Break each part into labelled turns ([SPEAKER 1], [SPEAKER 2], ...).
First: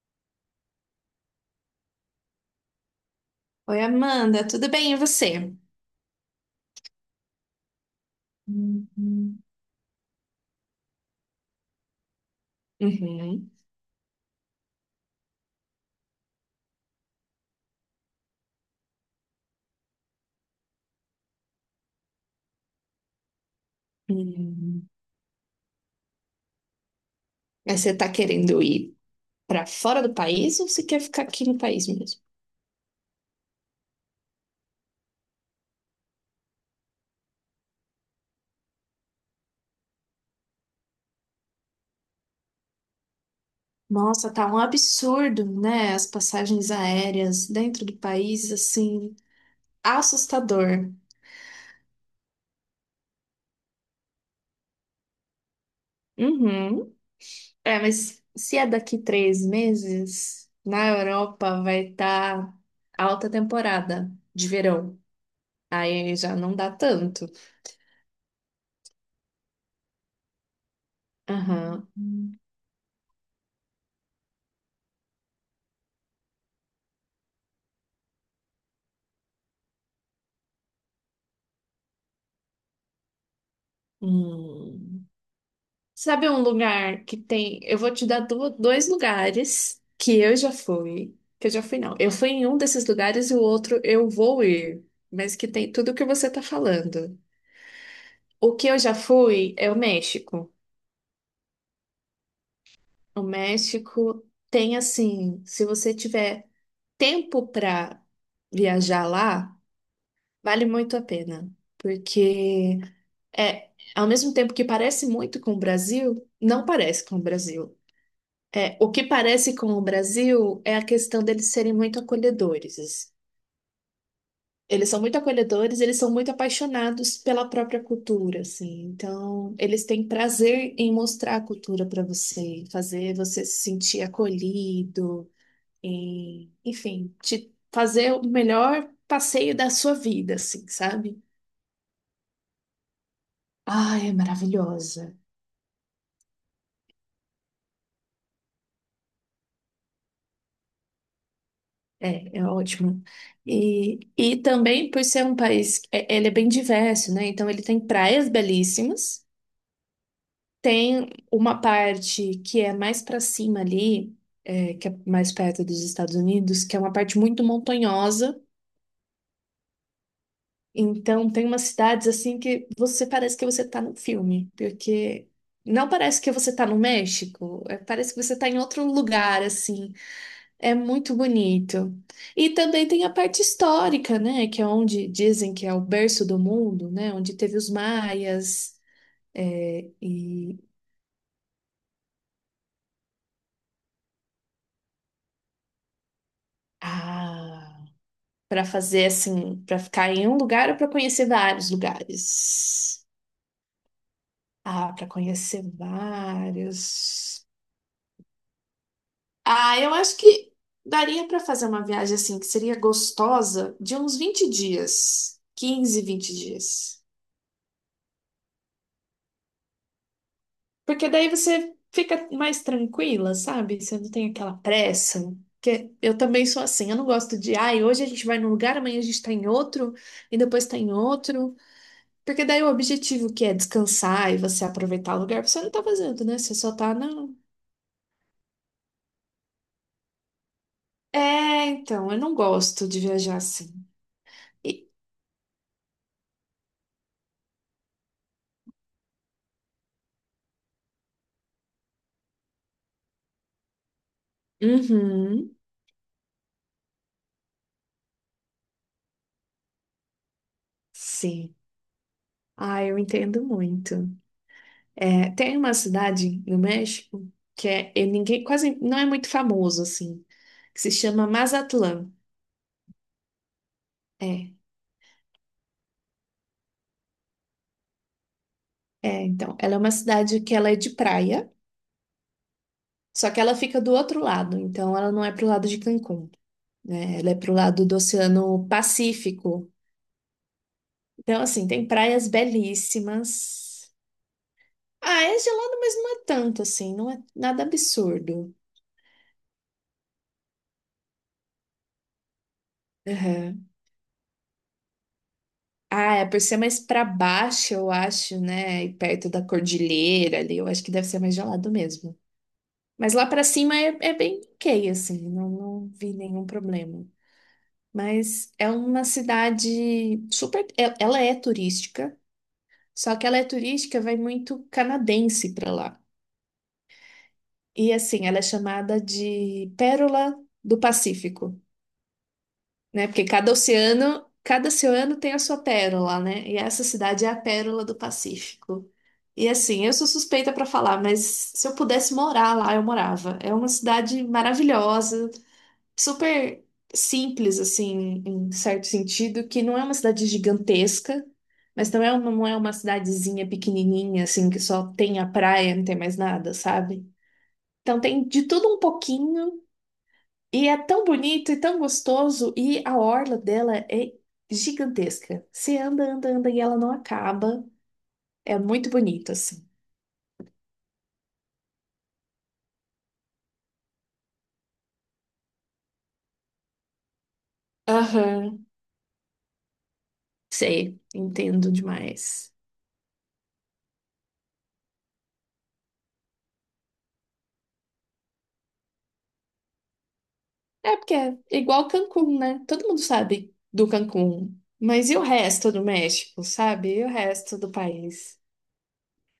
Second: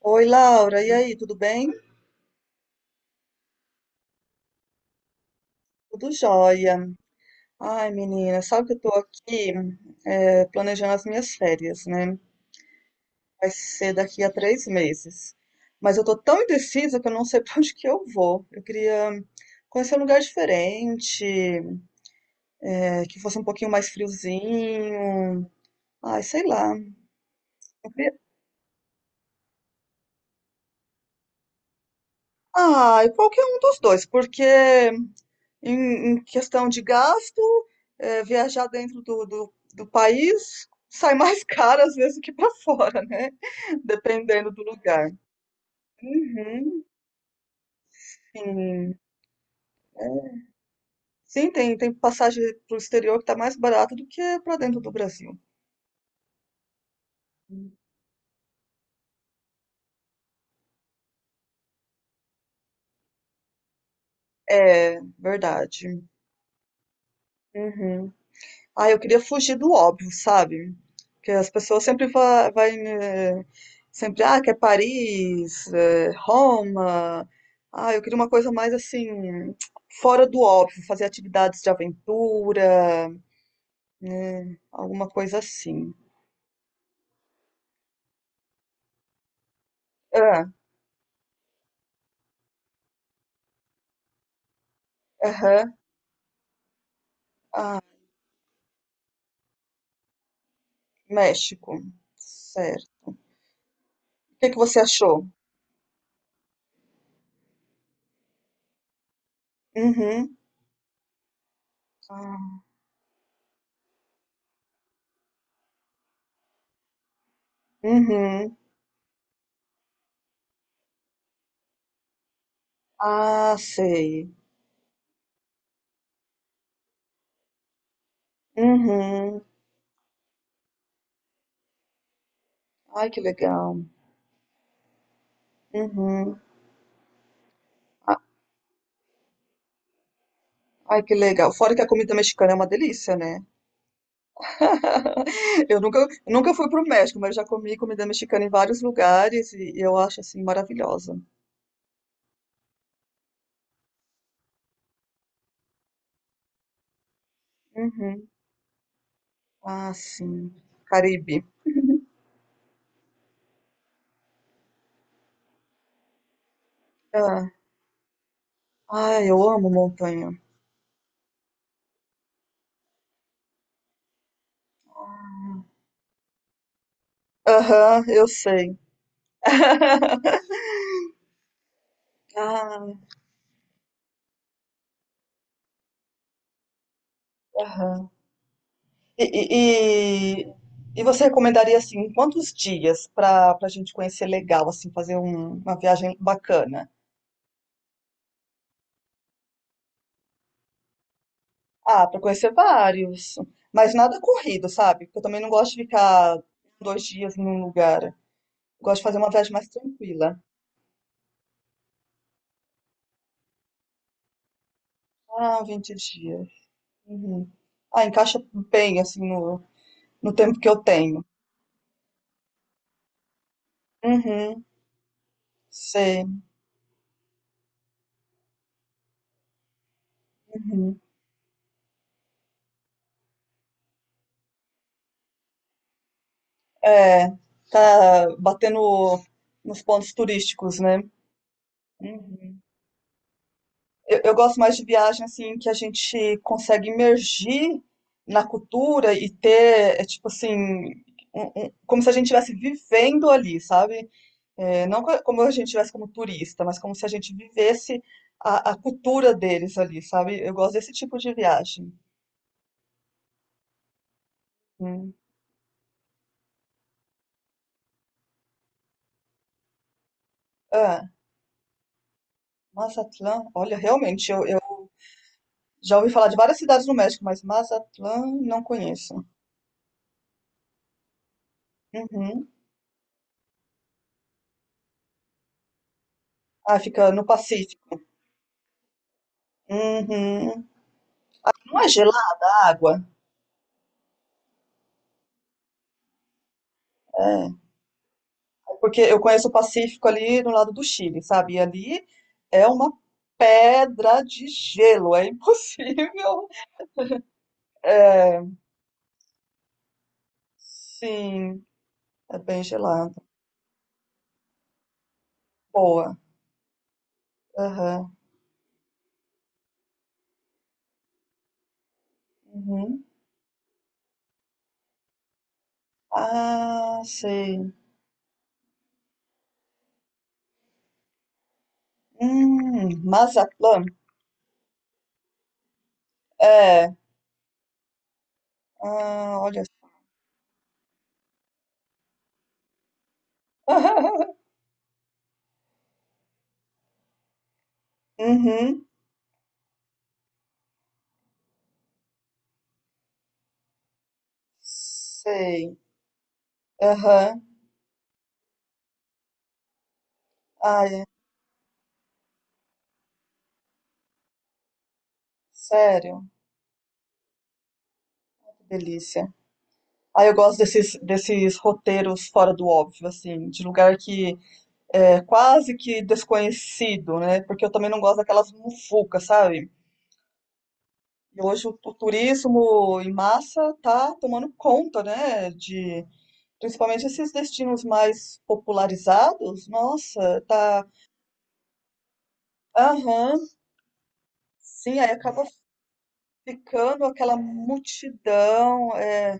[SPEAKER 1] Oi, Laura, e aí, tudo bem?
[SPEAKER 2] Oi, Amanda, tudo bem? E você?
[SPEAKER 1] Tudo jóia. Ai, menina, sabe que eu tô
[SPEAKER 2] Uhum.
[SPEAKER 1] aqui planejando as minhas férias, né? Vai
[SPEAKER 2] Uhum.
[SPEAKER 1] ser daqui a 3 meses. Mas eu tô tão indecisa que eu não sei pra onde que eu vou. Eu queria conhecer um lugar diferente, que fosse um pouquinho mais
[SPEAKER 2] Uhum.
[SPEAKER 1] friozinho. Ai, sei lá.
[SPEAKER 2] Mas
[SPEAKER 1] Eu
[SPEAKER 2] você tá
[SPEAKER 1] queria-
[SPEAKER 2] querendo ir pra fora do país ou você quer ficar aqui no país mesmo?
[SPEAKER 1] Ai, qualquer um dos dois, porque em questão de gasto, viajar dentro do país sai mais caro às vezes do que para fora, né?
[SPEAKER 2] Nossa, tá
[SPEAKER 1] Dependendo
[SPEAKER 2] um
[SPEAKER 1] do lugar.
[SPEAKER 2] absurdo, né? As passagens
[SPEAKER 1] Uhum,
[SPEAKER 2] aéreas dentro do país,
[SPEAKER 1] sim.
[SPEAKER 2] assim, assustador.
[SPEAKER 1] Sim, tem passagem para o exterior que está mais barato do que para dentro do Brasil.
[SPEAKER 2] Uhum. É, mas se é daqui 3 meses, na Europa vai estar alta temporada de verão.
[SPEAKER 1] É verdade.
[SPEAKER 2] Aí já não dá tanto.
[SPEAKER 1] Uhum. Ah, eu queria fugir do óbvio, sabe? Que as pessoas
[SPEAKER 2] Aham.
[SPEAKER 1] sempre vai, né, sempre, ah, quer Paris, Roma. Ah, eu queria uma coisa mais assim, fora do óbvio, fazer atividades de aventura,
[SPEAKER 2] Hum.
[SPEAKER 1] alguma coisa assim.
[SPEAKER 2] Sabe um lugar que tem. Eu vou te dar dois lugares que eu
[SPEAKER 1] Ah,
[SPEAKER 2] já fui. Que eu já fui, não. Eu fui em um desses lugares e o outro eu vou ir. Mas que tem
[SPEAKER 1] aham.
[SPEAKER 2] tudo o que você tá falando.
[SPEAKER 1] Ah,
[SPEAKER 2] O que eu já fui é o México.
[SPEAKER 1] México. Certo.
[SPEAKER 2] O México
[SPEAKER 1] O que que
[SPEAKER 2] tem
[SPEAKER 1] você achou?
[SPEAKER 2] assim, se você tiver tempo para viajar lá,
[SPEAKER 1] Uhum.
[SPEAKER 2] vale muito a pena.
[SPEAKER 1] Ah,
[SPEAKER 2] Porque é, ao mesmo tempo que parece muito com o Brasil, não parece com o Brasil.
[SPEAKER 1] uhum.
[SPEAKER 2] É, o que parece com o Brasil é a questão deles serem muito acolhedores.
[SPEAKER 1] Ah, sei.
[SPEAKER 2] Eles são muito acolhedores, eles são muito apaixonados pela própria cultura, assim.
[SPEAKER 1] Uhum.
[SPEAKER 2] Então, eles têm prazer em mostrar a cultura para você,
[SPEAKER 1] Ai,
[SPEAKER 2] fazer
[SPEAKER 1] que
[SPEAKER 2] você se
[SPEAKER 1] legal.
[SPEAKER 2] sentir acolhido,
[SPEAKER 1] Uhum.
[SPEAKER 2] em, enfim, te fazer o melhor passeio da sua vida, assim,
[SPEAKER 1] Ai, que
[SPEAKER 2] sabe?
[SPEAKER 1] legal. Fora que a comida mexicana é uma delícia, né?
[SPEAKER 2] Ai, é maravilhosa.
[SPEAKER 1] Eu nunca, nunca fui pro México, mas já comi comida mexicana em vários lugares e eu acho assim maravilhosa.
[SPEAKER 2] É, é ótimo. E também por ser um país, ele é bem diverso, né? Então ele tem
[SPEAKER 1] Uhum.
[SPEAKER 2] praias belíssimas,
[SPEAKER 1] Ah, sim.
[SPEAKER 2] tem
[SPEAKER 1] Caribe.
[SPEAKER 2] uma parte que é mais para cima ali, é, que é mais perto dos Estados Unidos, que é uma parte muito
[SPEAKER 1] Ah,
[SPEAKER 2] montanhosa.
[SPEAKER 1] ai, eu amo montanha.
[SPEAKER 2] Então tem umas cidades assim que você parece que você tá no filme, porque não parece que você tá no México, é,
[SPEAKER 1] Aham,
[SPEAKER 2] parece que
[SPEAKER 1] eu
[SPEAKER 2] você tá em
[SPEAKER 1] sei.
[SPEAKER 2] outro lugar assim. É muito bonito. E também
[SPEAKER 1] Ah,
[SPEAKER 2] tem a parte histórica, né? Que é onde dizem que é o berço do mundo, né? Onde teve os
[SPEAKER 1] aham.
[SPEAKER 2] maias.
[SPEAKER 1] E, e,
[SPEAKER 2] É,
[SPEAKER 1] e,
[SPEAKER 2] e
[SPEAKER 1] e você recomendaria assim, quantos dias para a gente conhecer legal, assim, fazer uma viagem bacana?
[SPEAKER 2] ah, para fazer assim, para ficar em um lugar ou para conhecer vários
[SPEAKER 1] Ah, pra conhecer
[SPEAKER 2] lugares?
[SPEAKER 1] vários. Mas nada corrido,
[SPEAKER 2] Ah,
[SPEAKER 1] sabe?
[SPEAKER 2] para
[SPEAKER 1] Porque eu também não
[SPEAKER 2] conhecer
[SPEAKER 1] gosto de ficar dois dias
[SPEAKER 2] vários.
[SPEAKER 1] num lugar. Eu gosto de fazer uma viagem mais
[SPEAKER 2] Ah, eu acho
[SPEAKER 1] tranquila.
[SPEAKER 2] que daria para fazer uma viagem assim que seria gostosa de uns 20 dias,
[SPEAKER 1] Ah, 20
[SPEAKER 2] 15 20
[SPEAKER 1] dias.
[SPEAKER 2] dias.
[SPEAKER 1] Uhum. Ah, encaixa bem, assim, no tempo que eu
[SPEAKER 2] Porque
[SPEAKER 1] tenho.
[SPEAKER 2] daí você fica mais tranquila, sabe? Você não tem aquela
[SPEAKER 1] Uhum,
[SPEAKER 2] pressa. Porque eu
[SPEAKER 1] sei.
[SPEAKER 2] também sou assim, eu não gosto de, ai, hoje a gente vai num lugar, amanhã a gente tá em outro, e depois tá em
[SPEAKER 1] Uhum.
[SPEAKER 2] outro. Porque daí o objetivo que é descansar e você aproveitar o lugar, você não tá fazendo, né? Você só tá na.
[SPEAKER 1] É, tá batendo nos pontos turísticos, né?
[SPEAKER 2] É, então, eu não
[SPEAKER 1] Uhum.
[SPEAKER 2] gosto de viajar assim.
[SPEAKER 1] Eu gosto mais de
[SPEAKER 2] E-
[SPEAKER 1] viagem assim que a gente consegue imergir na cultura e ter, tipo assim, como se a gente estivesse vivendo ali, sabe? É, não co- como a
[SPEAKER 2] Uhum,
[SPEAKER 1] gente estivesse como turista, mas como se a gente vivesse a cultura deles ali, sabe? Eu gosto desse tipo de
[SPEAKER 2] sim.
[SPEAKER 1] viagem.
[SPEAKER 2] Ah, eu entendo muito.
[SPEAKER 1] Hum.
[SPEAKER 2] É, tem uma cidade no México que é, e ninguém quase não é muito famoso assim. Que se
[SPEAKER 1] Ah,
[SPEAKER 2] chama Mazatlán.
[SPEAKER 1] Mazatlán, olha, realmente, eu,
[SPEAKER 2] É,
[SPEAKER 1] eu já ouvi falar de várias cidades no México, mas Mazatlán não
[SPEAKER 2] é,
[SPEAKER 1] conheço.
[SPEAKER 2] então, ela é uma cidade que ela é de praia,
[SPEAKER 1] Uhum.
[SPEAKER 2] só que ela fica do outro lado, então ela não é pro lado de Cancún,
[SPEAKER 1] Ah, fica
[SPEAKER 2] né?
[SPEAKER 1] no
[SPEAKER 2] Ela é pro lado do
[SPEAKER 1] Pacífico.
[SPEAKER 2] Oceano Pacífico.
[SPEAKER 1] Uhum.
[SPEAKER 2] Então, assim,
[SPEAKER 1] Não
[SPEAKER 2] tem
[SPEAKER 1] é
[SPEAKER 2] praias
[SPEAKER 1] gelada a água?
[SPEAKER 2] belíssimas. Ah, é gelado, mas não é tanto assim, não é
[SPEAKER 1] É.
[SPEAKER 2] nada absurdo.
[SPEAKER 1] Porque eu conheço o Pacífico ali no lado do Chile, sabe? E ali é uma
[SPEAKER 2] Aham.
[SPEAKER 1] pedra de gelo, é
[SPEAKER 2] Ah, é por
[SPEAKER 1] impossível.
[SPEAKER 2] ser mais pra baixo, eu acho, né? E perto da cordilheira ali, eu acho que deve ser mais
[SPEAKER 1] Sim,
[SPEAKER 2] gelado mesmo.
[SPEAKER 1] é bem
[SPEAKER 2] Mas
[SPEAKER 1] gelado.
[SPEAKER 2] lá pra cima é, é bem ok, assim, não, não vi
[SPEAKER 1] Boa.
[SPEAKER 2] nenhum problema.
[SPEAKER 1] Aham.
[SPEAKER 2] Mas é uma cidade super. Ela é turística,
[SPEAKER 1] Uhum.
[SPEAKER 2] só que ela é turística, vai muito canadense para lá.
[SPEAKER 1] Ah, sei.
[SPEAKER 2] E assim, ela é chamada de Pérola do Pacífico, né? Porque
[SPEAKER 1] Mazatlán.
[SPEAKER 2] cada oceano tem a sua pérola, né? E essa
[SPEAKER 1] É.
[SPEAKER 2] cidade é a Pérola do Pacífico.
[SPEAKER 1] Ah,
[SPEAKER 2] E
[SPEAKER 1] olha.
[SPEAKER 2] assim, eu sou suspeita para falar, mas se eu pudesse morar lá, eu morava. É uma cidade maravilhosa, super simples, assim, em
[SPEAKER 1] Uhum.
[SPEAKER 2] certo sentido, que não é uma cidade gigantesca, mas não é uma cidadezinha pequenininha, assim, que só tem a praia,
[SPEAKER 1] Sei.
[SPEAKER 2] não tem mais nada, sabe?
[SPEAKER 1] Aham.
[SPEAKER 2] Então tem de tudo um pouquinho, e é
[SPEAKER 1] Ai,
[SPEAKER 2] tão bonito e tão gostoso, e a orla dela é gigantesca. Você anda,
[SPEAKER 1] sério.
[SPEAKER 2] anda, anda, e ela não acaba. É
[SPEAKER 1] Que
[SPEAKER 2] muito bonito,
[SPEAKER 1] delícia.
[SPEAKER 2] assim.
[SPEAKER 1] Ah, eu gosto desses roteiros fora do óbvio, assim, de lugar que quase que desconhecido, né? Porque eu também não gosto daquelas
[SPEAKER 2] Aham,
[SPEAKER 1] mufucas, sabe?
[SPEAKER 2] sei,
[SPEAKER 1] E hoje
[SPEAKER 2] entendo
[SPEAKER 1] o
[SPEAKER 2] demais.
[SPEAKER 1] turismo em massa tá tomando conta, né? De principalmente esses destinos mais popularizados. Nossa, tá.
[SPEAKER 2] É porque é igual Cancún, né? Todo mundo
[SPEAKER 1] Aham,
[SPEAKER 2] sabe do Cancún.
[SPEAKER 1] sim, aí
[SPEAKER 2] Mas e o
[SPEAKER 1] acaba
[SPEAKER 2] resto do México, sabe?
[SPEAKER 1] ficando
[SPEAKER 2] E o
[SPEAKER 1] aquela
[SPEAKER 2] resto do país?
[SPEAKER 1] multidão.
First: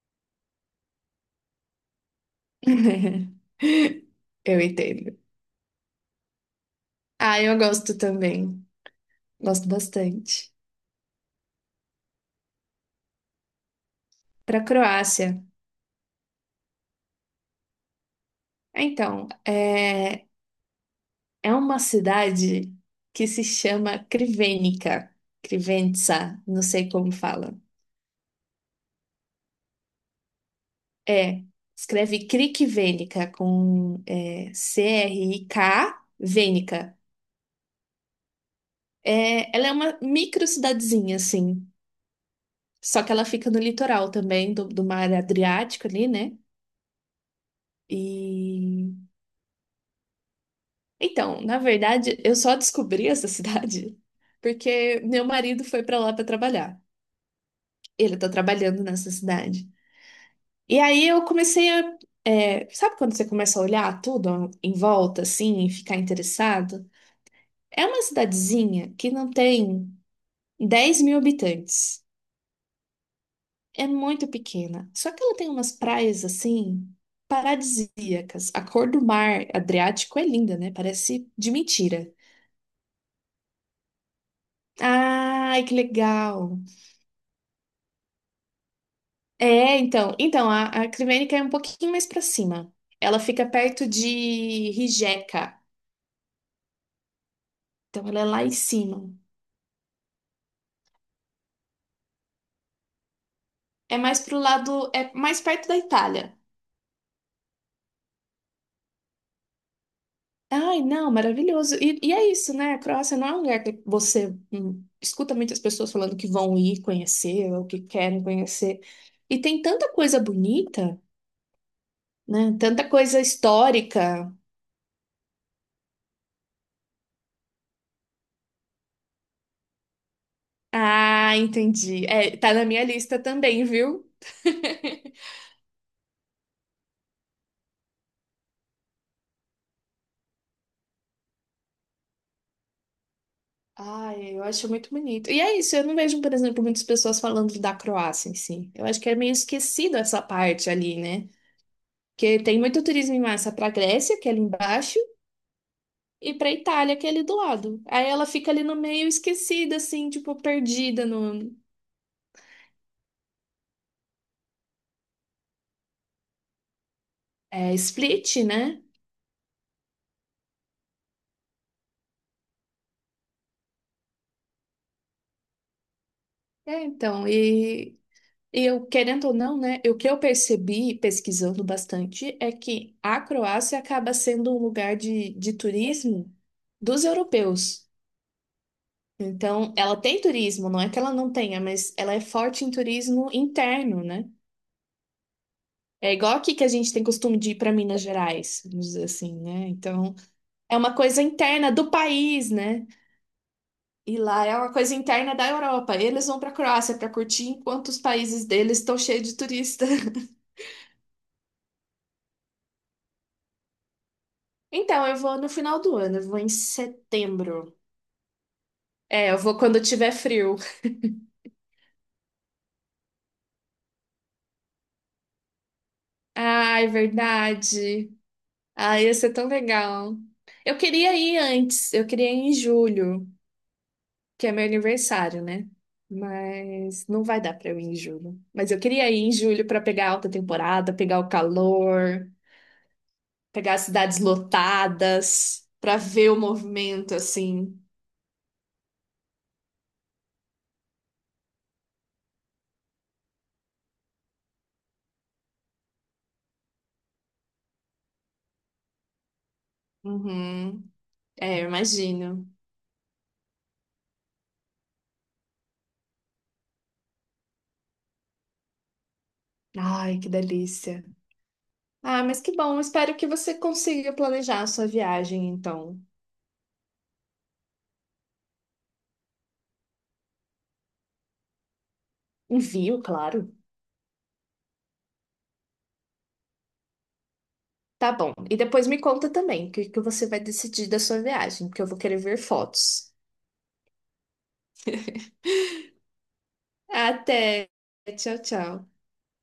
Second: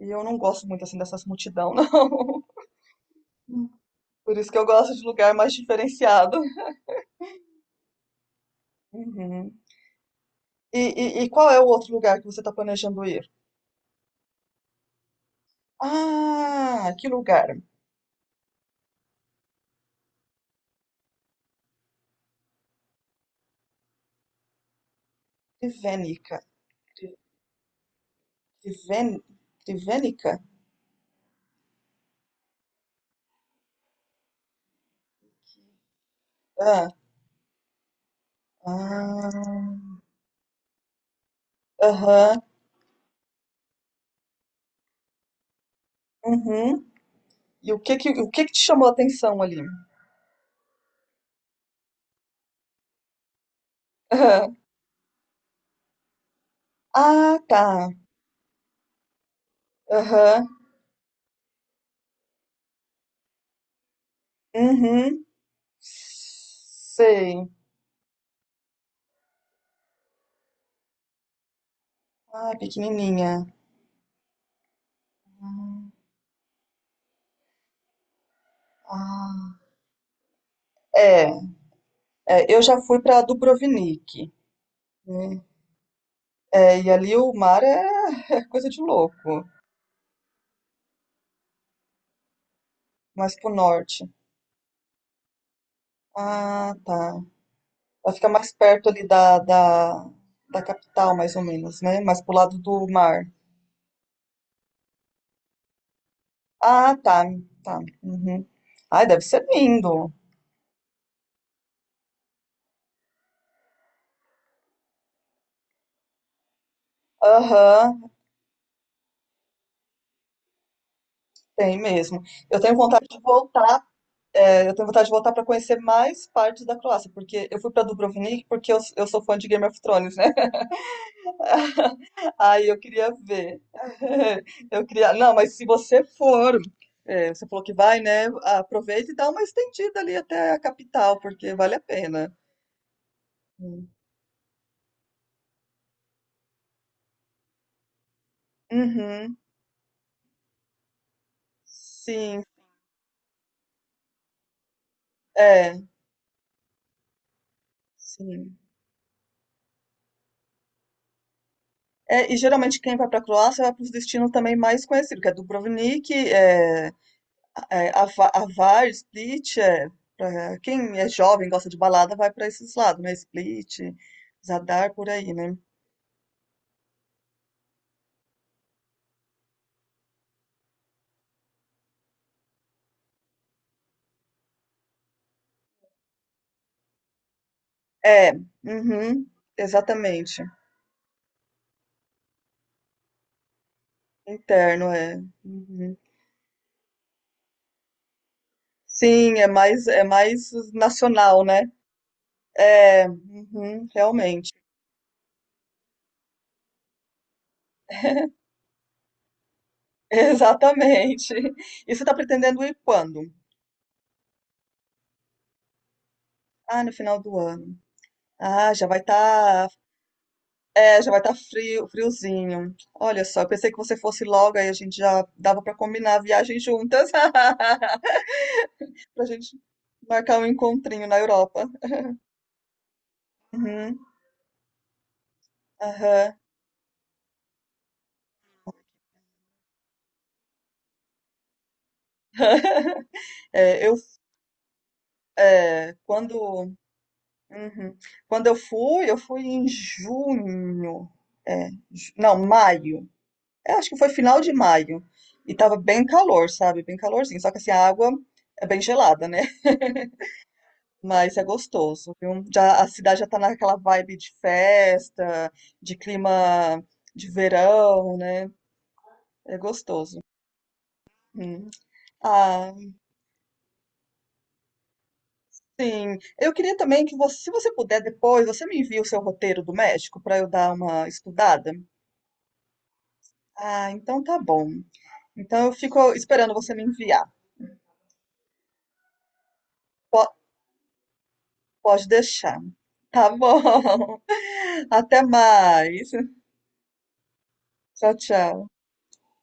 [SPEAKER 1] E eu não gosto muito assim dessas multidão, não. Por isso que
[SPEAKER 2] Eu
[SPEAKER 1] eu gosto de
[SPEAKER 2] entendo.
[SPEAKER 1] lugar mais diferenciado.
[SPEAKER 2] Ah, eu gosto também.
[SPEAKER 1] Uhum.
[SPEAKER 2] Gosto bastante.
[SPEAKER 1] E, e qual é o outro lugar que você está planejando ir?
[SPEAKER 2] Para Croácia.
[SPEAKER 1] Ah, que lugar?
[SPEAKER 2] Então, é, é uma cidade que se chama Krivenica.
[SPEAKER 1] Crivênica.
[SPEAKER 2] Krivenica, não sei como
[SPEAKER 1] Cri-
[SPEAKER 2] fala.
[SPEAKER 1] Criven, Crivênica?
[SPEAKER 2] É, escreve Krikvenica com é, CRIK,
[SPEAKER 1] Ah,
[SPEAKER 2] Venica.
[SPEAKER 1] ah,
[SPEAKER 2] É, ela é uma micro cidadezinha, assim.
[SPEAKER 1] aham,
[SPEAKER 2] Só que ela fica no litoral também, do mar Adriático ali, né?
[SPEAKER 1] uhum. E o que que te chamou a
[SPEAKER 2] E.
[SPEAKER 1] atenção ali?
[SPEAKER 2] Então, na verdade, eu só descobri essa cidade
[SPEAKER 1] Aham.
[SPEAKER 2] porque meu marido foi pra lá pra trabalhar.
[SPEAKER 1] Ah, tá.
[SPEAKER 2] Ele tá trabalhando nessa cidade.
[SPEAKER 1] Aham,
[SPEAKER 2] E aí eu comecei a. É, sabe quando você começa a olhar tudo em volta,
[SPEAKER 1] uhum.
[SPEAKER 2] assim, e ficar interessado?
[SPEAKER 1] Sei.
[SPEAKER 2] É uma cidadezinha que não tem 10 mil habitantes.
[SPEAKER 1] Ah, pequenininha.
[SPEAKER 2] É muito pequena. Só que ela tem umas praias assim paradisíacas. A cor do
[SPEAKER 1] Ah,
[SPEAKER 2] mar Adriático é linda, né? Parece
[SPEAKER 1] É,
[SPEAKER 2] de mentira.
[SPEAKER 1] eu já fui pra Dubrovnik. Né?
[SPEAKER 2] Ai, que legal.
[SPEAKER 1] É, e ali o mar é coisa de louco,
[SPEAKER 2] É, então, então a Crivênica é um pouquinho mais pra cima. Ela
[SPEAKER 1] mas
[SPEAKER 2] fica
[SPEAKER 1] pro
[SPEAKER 2] perto
[SPEAKER 1] norte.
[SPEAKER 2] de Rijeka.
[SPEAKER 1] Ah, tá.
[SPEAKER 2] Então
[SPEAKER 1] Ela
[SPEAKER 2] ela é
[SPEAKER 1] fica
[SPEAKER 2] lá em
[SPEAKER 1] mais perto ali
[SPEAKER 2] cima.
[SPEAKER 1] da capital, mais ou menos, né? Mais pro lado do mar.
[SPEAKER 2] É mais pro lado, é mais perto da Itália.
[SPEAKER 1] Ah, tá, tá. Uhum. Ai, deve ser lindo.
[SPEAKER 2] Ai, não, maravilhoso. E é isso, né? A Croácia não é um lugar que você escuta muitas pessoas falando que vão ir conhecer ou que
[SPEAKER 1] Aham,
[SPEAKER 2] querem conhecer. E tem tanta coisa bonita,
[SPEAKER 1] tem mesmo.
[SPEAKER 2] né?
[SPEAKER 1] Eu tenho
[SPEAKER 2] Tanta
[SPEAKER 1] vontade de
[SPEAKER 2] coisa
[SPEAKER 1] voltar,
[SPEAKER 2] histórica.
[SPEAKER 1] eu tenho vontade de voltar para conhecer mais partes da Croácia, porque eu fui para Dubrovnik porque eu sou fã de Game of Thrones, né?
[SPEAKER 2] Ah, entendi. É, tá na
[SPEAKER 1] Aí eu
[SPEAKER 2] minha
[SPEAKER 1] queria
[SPEAKER 2] lista
[SPEAKER 1] ver.
[SPEAKER 2] também, viu?
[SPEAKER 1] Eu queria. Não, mas se você for, você falou que vai, né? Aproveita e dá uma estendida ali até a capital, porque vale a pena. Hum.
[SPEAKER 2] Ai, eu acho muito bonito. E é isso, eu não vejo, por exemplo, muitas pessoas falando da Croácia em si. Eu acho que é meio
[SPEAKER 1] Uhum.
[SPEAKER 2] esquecido essa parte ali, né? Porque
[SPEAKER 1] Sim,
[SPEAKER 2] tem muito turismo em massa para a Grécia, que é ali embaixo.
[SPEAKER 1] é,
[SPEAKER 2] E pra Itália, que é ali do lado. Aí ela fica
[SPEAKER 1] sim.
[SPEAKER 2] ali no meio esquecida, assim, tipo, perdida no
[SPEAKER 1] É, e geralmente quem vai para a Croácia vai para os destinos também mais conhecidos, que é Dubrovnik,
[SPEAKER 2] é, Split, né?
[SPEAKER 1] Avar, Split. É, quem é jovem, gosta de balada, vai para esses lados, né? Split, Zadar, por aí, né?
[SPEAKER 2] É, então, e eu, querendo ou não, né? O que eu percebi pesquisando bastante é que a Croácia acaba sendo um lugar de turismo dos europeus.
[SPEAKER 1] É, uhum,
[SPEAKER 2] Então, ela tem
[SPEAKER 1] exatamente.
[SPEAKER 2] turismo, não é que ela não tenha, mas ela é forte em turismo interno, né?
[SPEAKER 1] Interno, é. Uhum.
[SPEAKER 2] É igual aqui que a gente tem costume de ir para Minas Gerais, vamos dizer assim,
[SPEAKER 1] Sim,
[SPEAKER 2] né?
[SPEAKER 1] é
[SPEAKER 2] Então.
[SPEAKER 1] mais
[SPEAKER 2] É uma coisa
[SPEAKER 1] nacional, né?
[SPEAKER 2] interna do país, né?
[SPEAKER 1] É, uhum,
[SPEAKER 2] E lá
[SPEAKER 1] realmente.
[SPEAKER 2] é uma coisa interna da Europa. Eles vão para a Croácia para curtir, enquanto os países deles estão cheios de turista.
[SPEAKER 1] Exatamente. E você está pretendendo ir quando?
[SPEAKER 2] Então, eu vou no final do ano, eu vou em
[SPEAKER 1] Ah, no final do
[SPEAKER 2] setembro.
[SPEAKER 1] ano. Ah, já vai
[SPEAKER 2] É, eu vou
[SPEAKER 1] estar,
[SPEAKER 2] quando tiver frio.
[SPEAKER 1] já vai estar frio, friozinho. Olha só, eu pensei que você fosse logo, aí a gente já dava para combinar a viagem
[SPEAKER 2] Ai,
[SPEAKER 1] juntas.
[SPEAKER 2] verdade. Ai, ia
[SPEAKER 1] Pra
[SPEAKER 2] ser tão
[SPEAKER 1] gente
[SPEAKER 2] legal.
[SPEAKER 1] marcar um
[SPEAKER 2] Eu
[SPEAKER 1] encontrinho
[SPEAKER 2] queria
[SPEAKER 1] na
[SPEAKER 2] ir
[SPEAKER 1] Europa.
[SPEAKER 2] antes, eu queria ir em julho,
[SPEAKER 1] Uhum,
[SPEAKER 2] que é meu aniversário, né?
[SPEAKER 1] aham.
[SPEAKER 2] Mas não vai dar para eu ir em julho. Mas eu queria ir em julho para pegar a alta temporada, pegar o calor. Pegar as
[SPEAKER 1] É, eu,
[SPEAKER 2] cidades lotadas pra ver o
[SPEAKER 1] quando,
[SPEAKER 2] movimento assim.
[SPEAKER 1] uhum. Quando eu fui em junho. É, não, maio. Eu acho que foi final de maio. E tava bem calor, sabe? Bem calorzinho. Só que assim, a água é bem gelada, né?
[SPEAKER 2] Uhum.
[SPEAKER 1] Mas é
[SPEAKER 2] É, eu
[SPEAKER 1] gostoso, viu?
[SPEAKER 2] imagino.
[SPEAKER 1] Já, a cidade já tá naquela vibe de festa, de clima de verão, né? É
[SPEAKER 2] Ai,
[SPEAKER 1] gostoso.
[SPEAKER 2] que delícia.
[SPEAKER 1] Hum.
[SPEAKER 2] Ah, mas que
[SPEAKER 1] Ah,
[SPEAKER 2] bom. Espero que você consiga planejar a sua viagem, então.
[SPEAKER 1] sim. Eu queria também que você, se você puder depois, você me envia o seu roteiro do México para eu dar uma estudada.
[SPEAKER 2] Envio, claro.
[SPEAKER 1] Ah, então tá bom. Então eu fico esperando você me enviar.
[SPEAKER 2] Tá bom. E depois me conta também o que que
[SPEAKER 1] Po-
[SPEAKER 2] você vai decidir da sua viagem, porque eu vou
[SPEAKER 1] Pode
[SPEAKER 2] querer ver
[SPEAKER 1] deixar.
[SPEAKER 2] fotos.
[SPEAKER 1] Tá bom. Até mais.
[SPEAKER 2] Até.
[SPEAKER 1] Tchau,
[SPEAKER 2] Tchau,
[SPEAKER 1] tchau.
[SPEAKER 2] tchau.